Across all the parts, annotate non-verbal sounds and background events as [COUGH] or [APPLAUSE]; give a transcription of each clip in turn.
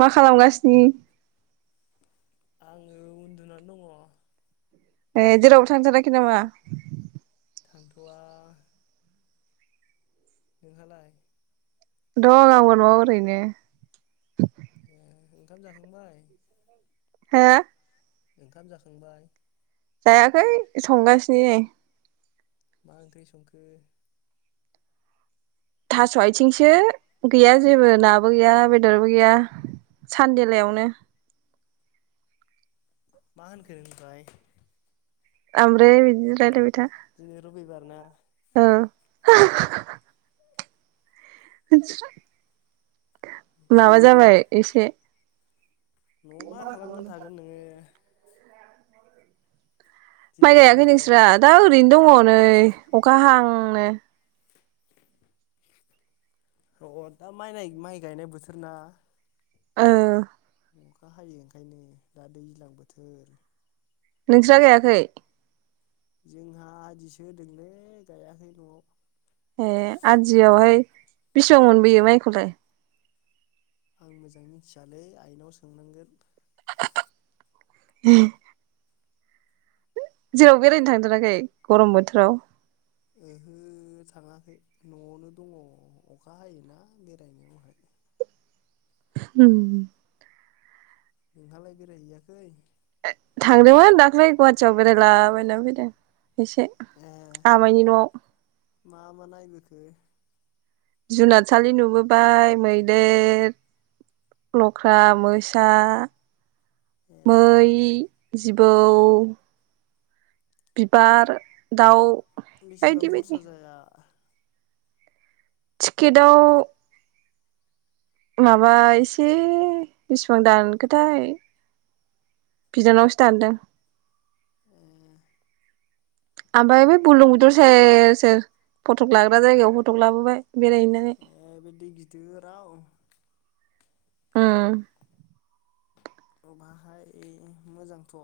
मा खालामगासिनो। आङो उन्दुनानै दङ। ए जेरावबो थांथाराखै नामा? थांथवा नोंहालाय? दं आंबो न'आव एरैनो। ए ओंखाम जाखांबाय। हो ओंखाम जाखांबाय जायाखै संगासिनो नै मा ओंख्रि संखो थास आथिंसो गैया जेबो नाबो गैया बेदरबो गैया सानदे लायावनो। मा होनखो नों ओमफ्राय? आमफ्राये बिदिनो दिनै रबिबार ना रायलाबाय [UNINTELLIGIBLE] [UNINTELLIGIBLE] माबा जेबो जाबाय एसे नआव मा खालामना थागोन नोङो? माइ दिनै गायाखै नोंस्रा रबिबाराव दा ओरैनो दङ नै अखा हां नो अ दा माइ नाय माइ गायनाय बोथोर ना? ओ। अखा हायो ओंखायनो दा दैज्लां बोथोर। नोंस्रा गायाखै? जोंहा आदिसो होदोंलै गायाखै न'आव। ए आदियावहाय बेसेबां मोनबोयो माइखौलाय? आं मोजाङै मिथियालै आइनाव सोंनांगोन। उम। जेराव बेरायनो थांथाराखै गरम बोथोराव? ओहो थाङाखै न'आवनो दङ अखा हायोना बेरायनायावहाय, उम नोंहालाय बेरायहैयाखै? थांदोंमोन दाख्लै गुवाटियाव बेरायलाबायना फैदों। एसे ए आमाइनि न'आव मा मा नायबोखो? जुनारसालि नुबोबाय मैदेर, लख्रा, मोसा, ए मै, जिबौ, बिबार, दाउ, बेसेबां बायदि बायदि खरसा जाया? थिकेडाव माबा एसे बिसिबां दानखोथाय बिनानावसो दानदों। ए ओमफ्राय बे बुरलुंबुथुर सेर सेर फटक लाग्रा जायगायाव फटक लाबोबाय। बेरायहैनानै ए बै दै गिदिराव, ओम अ बाहाय मोजांथ'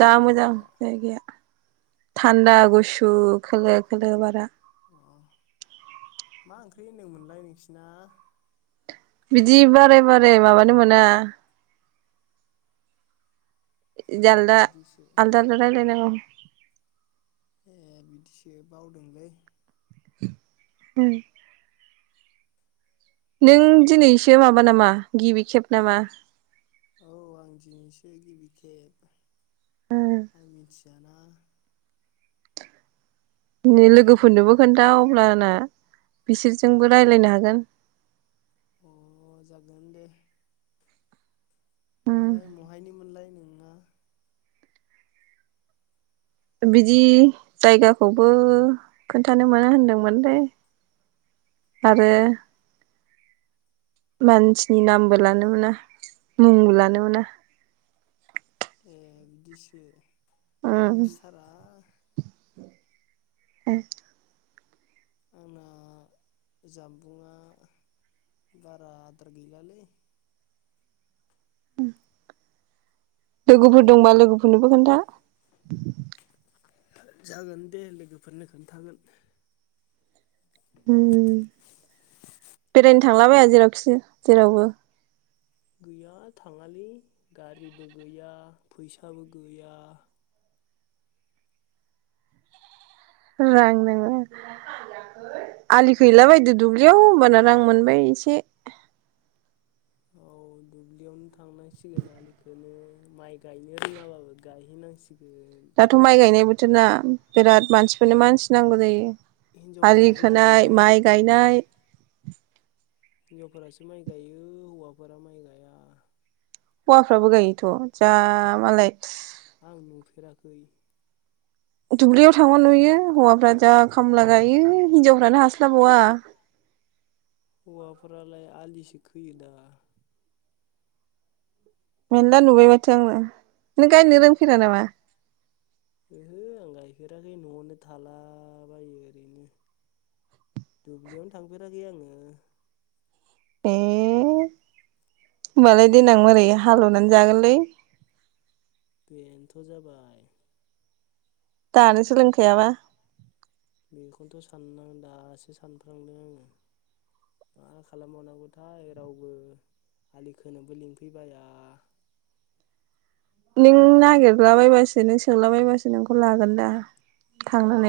जा मोजां जायगाया जायगाया, थान्दा गुसु खोलो खोलो बारा, अ मा ओंख्रि होनदोंमोनलाय नोंसिना? बिदि बारे बारे माबानो मोना, ए जालदा बिदिसो आलदा आलदा रायलाय नांगौ। ए बिदिसो बावदोंलै ओम नों दिनैसो माबा नामा गिबि खेब नामा? औ आं दिनैसो गिबि खेब आं मिथियाना, नै लोगोफोरनोबो खोन्था अब्लाना बिसोरजोंबो रायलायनो हागोन। अ जागोन दे ओमफाय महायनिमोनलाय नों? बिदि जायगाखौबो खोन्थानो मोना होनदोंमोनलै आरो मानसिनि नामबो लानो मोना मुं लानो मोना। ए बिदिसो आं मोनथिथारा, ओ आंना जामबुंआ बारा आदार गैलालै, ओम लोगोफोर दंबा लोगोफोरनोबो खोन्था, जागोन दे लोगोफोरनो खोन्थागोन। ओम बेरायनो थांलाबाया जेरावखि जेरावबो, गैया थाङालै गारिबो गैया फैसाबो गैया, रां नाङो आलि खोहैला बायदो दुब्लियाव होनबाना रां मोनबाय एसे, औ दुब्लियावनो थांनांसिगोन आलि खोनो माइ गायनो रोङाबाबो गायहैनां दाथ' माइ गायनाय बोथोर ना बिराद मानसिफोरनो मानसि नांगौ जायो। आलि हिनजावफोरासो गायो खोनाय दा माइ माइखौ गायनाय [INAUDIBLE] हिनजावफोरासो माइ गायो हौवाफोरा माइ गाया हौवाफ्राबो गायोथ' जा मालाय आं नुफेराखै दुब्लियाव थांबा नुयो हौवाफ्रा जा खामला गायो हिनजावफ्रानो हास्लाबबावा हौवाफ्रालाय आलि सो खोयोदा मेनला नुबाय माथो आंलाय नों गायनो रोंफैरा नामा? ओहो आं गायफेराखै न'आवनो थालाबायो ओरैनो दुब्लियावनो थांफेराखै आङो। ए होमबालाय देनां मारै हालेवनानै जागोनलै। बेनोथ' जाबाय दानो सोलोंखायाबा आंं दासो सानफ्लांदों आङो मा खालामबावनांगौथाय रावबो आलि खोनोबो लिंफैबाया नों नागिरलाबायबासो नों सोंलाबायबासो नोंखौ लागोन दा।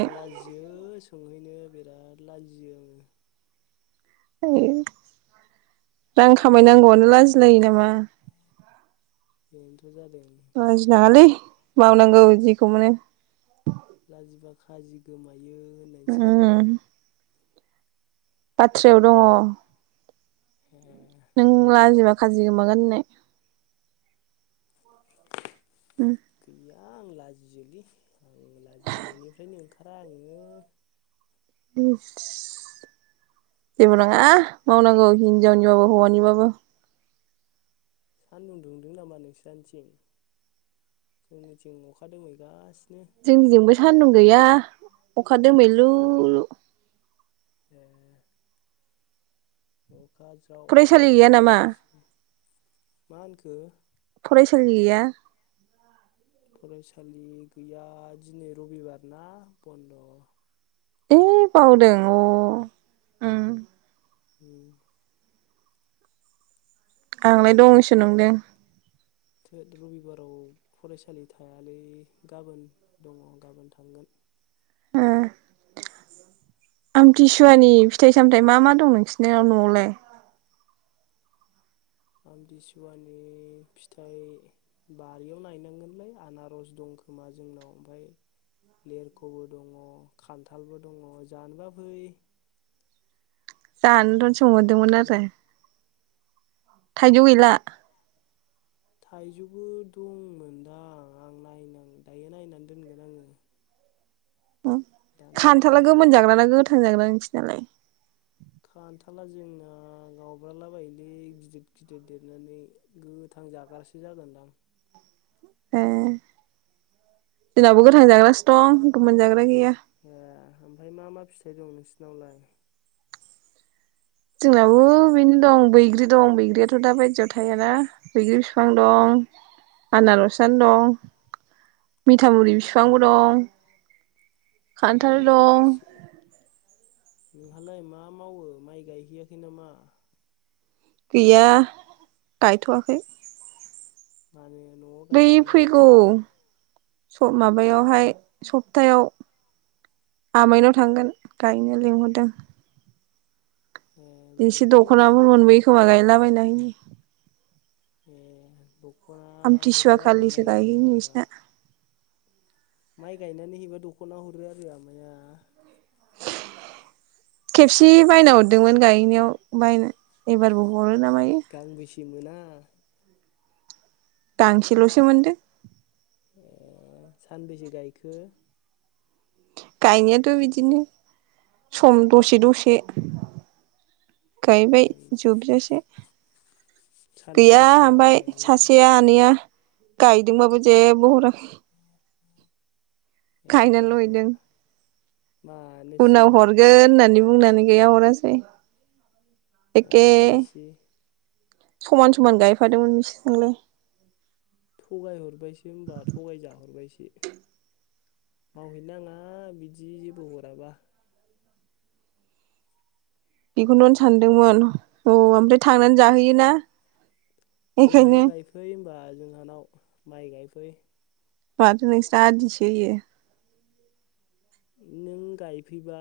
आं लाजियो सोंहै नो बिराद लाजियो आङो। [UNINTELLIGIBLE] रां खामायनांगौआनो लाजिलायो नामा [INAUDIBLE] लाजि नाङालै मावनांगौ जिखौ मोनो लाजिबा खाजि गोमा यो होननायसो जाबाय। उम बाथ्रायाव दङ। [UNINTELLIGIBLE] नों लाजिबा खाजि गोमागोन होननाय। उम दा आं लाजि ओलै आं लाजियो न'निफ्रायनो ओंखारा आङो [UNINTELLIGIBLE] जेबो नङा मावनांगौ हिनजावनिबाबो हौवानिबाबो। सानदुं दुंदों नामा नोंस्रानिथिं? जोंनिथिं अखादोमै गासिनो जोंनिजोंबो सान्दुं गैया अखा दोमैलुलु ए [INAUDIBLE] अखा जाव फरायसालि जाव गैया हाबा नामा हामसिगौ। मा होनखो? फरायसालि गैया फरायसालि गैया दिनै रबिबार ना बन्द' ए बावदों अ ओम ओम आंलाय दंसो नंदों। थो रबिबाराव फरायसालि थायालै गाबोन दङ गाबोन थांगोन। ओ। आमथिसुवानि फिथाइ सामथायाइ मा मा दं नोंसिनियाव नआवलाय? आमथिसुवानि फिथाइ बारियाव नायनांगोनलै आनारस दंखोमा जोंनाव ओमफ्राय लेरखबो दङ, खान्थालबो दङ जानोबा फै। जानोनोथ आमथिसुवाबा सोंहरदोंमोन फै आरो। थाइजौ गैला? थाइजौबो दंमोनदां आं नायना दायो नायनानै दोनगोन आङो। उम दा खान्थाला नायखानोसै गोमोन जाग्रा ना गोथां जाग्रा नोंसोर नालाय। खान्थाला जोंना गावब्राला बायोलै गिदिर गिदिर देरनानै गोथां जाग्रासो जागोनदां। ए जोंनावबो गोथां जाग्रासो दं गोमोन जाग्रा गैया। ए ओमफ्राय मा मा फिथाइ दं नोंसिनावलाय? जोंनाबो बेनो दं बैग्रि दं बैग्रियाथ दा बायदियाव थायाना बैग्रि बिफां दं, आनारसानो दं। अ मिथामुरि बिफांबो दं। अ खान्थाल दं। बिदिसो नोंहालाय मा मावो माइ गायहैयाखै नामा? गैया गायथवाखै। मानो? न'आव बै गाया नामा फैगौ। नोंस्रा सप माबायावहाय सप्थायाव आमाइनाव थांगोन गायनो लिंहरदों। ए एसे गायहै दखनाफोर होमबालाय मोनबोयोखोमा गायलाबायना है उम्म। ए औ। आमथिसुवा खालिसो गायोनो इसोरना। माइ गायनानै हैबा दखना हरो आरो आमाइाया? खेबसे बायना हरदोंमोन गायनायाव बायना एबारबो हरो ना मायो। गांबेसे मोना? गांसेलसो मोनदों। सानबेसे गायखो? गायनायाथ बिदिनो सम दसे दसे। ओ गायबाय जोबजासे। सान्दुं गैया ओमफ्राय गोसायावनो सासेया आनैया। गायदोंबाबो जेबो हराखै। ए गायनानैल मा हैैदों। मानोसै उनाव हरगोन होननानै। बुंनानै गैया हरासै। एखे मानोसै? समान समान गायफादोंमोन बिसोरजोंनो। थगाय हरबायसो होनबा थगायजाहरबायसो मावहैनाङा बिदि जेबो हराबा। बेखौनोथ' सानदोंमोन औ ओमफ्राय थांनानै जाहैयोना जोंहानाव बेखायनो गायफै होमबा जोंहानाव। माइ गायफै। माथो नोंस्रा आदिसो होयो। नों गायफैबा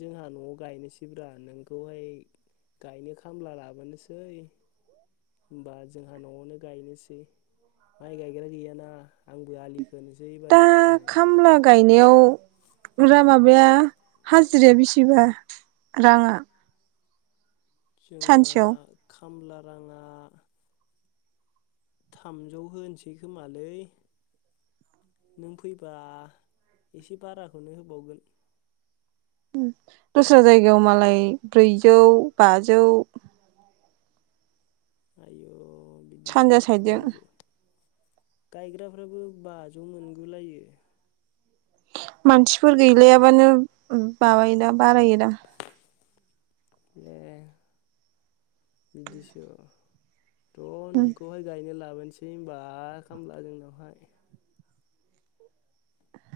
जोंहा नआव गायनोसैब्रा नोंखौहाय गायनो खामला लाबोनोसै होमबा जोंहा नआवनो गायनोसै माइ गायग्रा गैयाना आंबो आलि खोनोसै दा एबारनिफ्राय। खामला गायनायाव [UNINTELLIGIBLE] माबाया हाज हाजिराया बिसेबा राङा? जोंना सानसेयाव? खामला राङा थामजौ होनोसै खोमालै नों फैबा एसे बाराखोनो होबावगोन। ओम दस्रा जायगायाव मालाय ब्रैजौ बाजौ। आयौ। अ बिदिसो सानजा साइदजों ब्रैजौ? गायग्राफ्राबो बाजौ मोनगुलायो? मानसिफोर गैलायाबानो ओम माबायो दा बारायोदा ए बिदिसो? र' नोंखौहाय गायनो ला लाबोनसै होनबा खामला जोंनावहाय।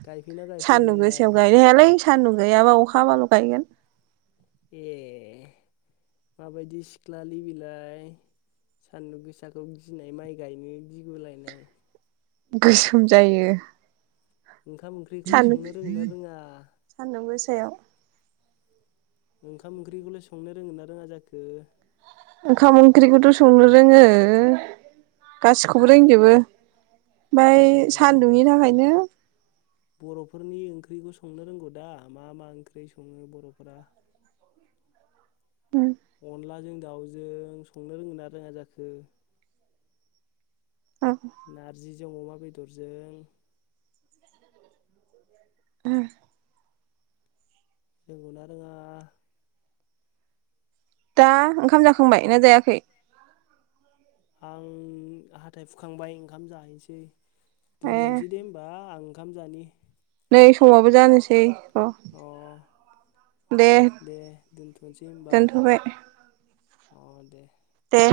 गायफैना गायफैया सान्दुं नोंलाय गोसायाव गायनो हायालै सान्दुं गैयाबा अखा हाबाल' गायगोन। ए माबायदि सिख्लालै बिलाय सान्दुं गोसाखौ गिनाय माइ गायनो गिगुलायनाय। गोसोम जायो। ओंखाम ओंख्रिखौलाय सान्दुं संनो रोङो ना रोङा‌? [UNINTELLIGIBLE] ओंखाम ओंख्रिखौलाय संनो रोङो ना रोङा जाखो? ओंखाम ओंख्रिखौथ' संनो रोङो गासिखौबो रोंजोबो। आमफाइ ए सान्दुंनि थाखायनो बर'फोरनि ओंख्रिखौ संनो रोंगौ दा? मा मा ओंख्रि सङो बर'फोरा? ओम। अनलाजों दाउजों संनो रोङो ना रोङा जाखो? ओ। नारजिजों अमा बेदरजों? ओम। रोंगौना रोङा? दा ओंखाम जाखांबाय ना जायाखै? आं हाथाइ हुखांबाय ओंखाम जाहैनोसै। ए दोनथनोसै दे होनबा आं ओंखाम जानि। नै समाबो जानोसै। र' अ दे दोनथ' नोसै होनबा दोनथ'बाय अ दे। दे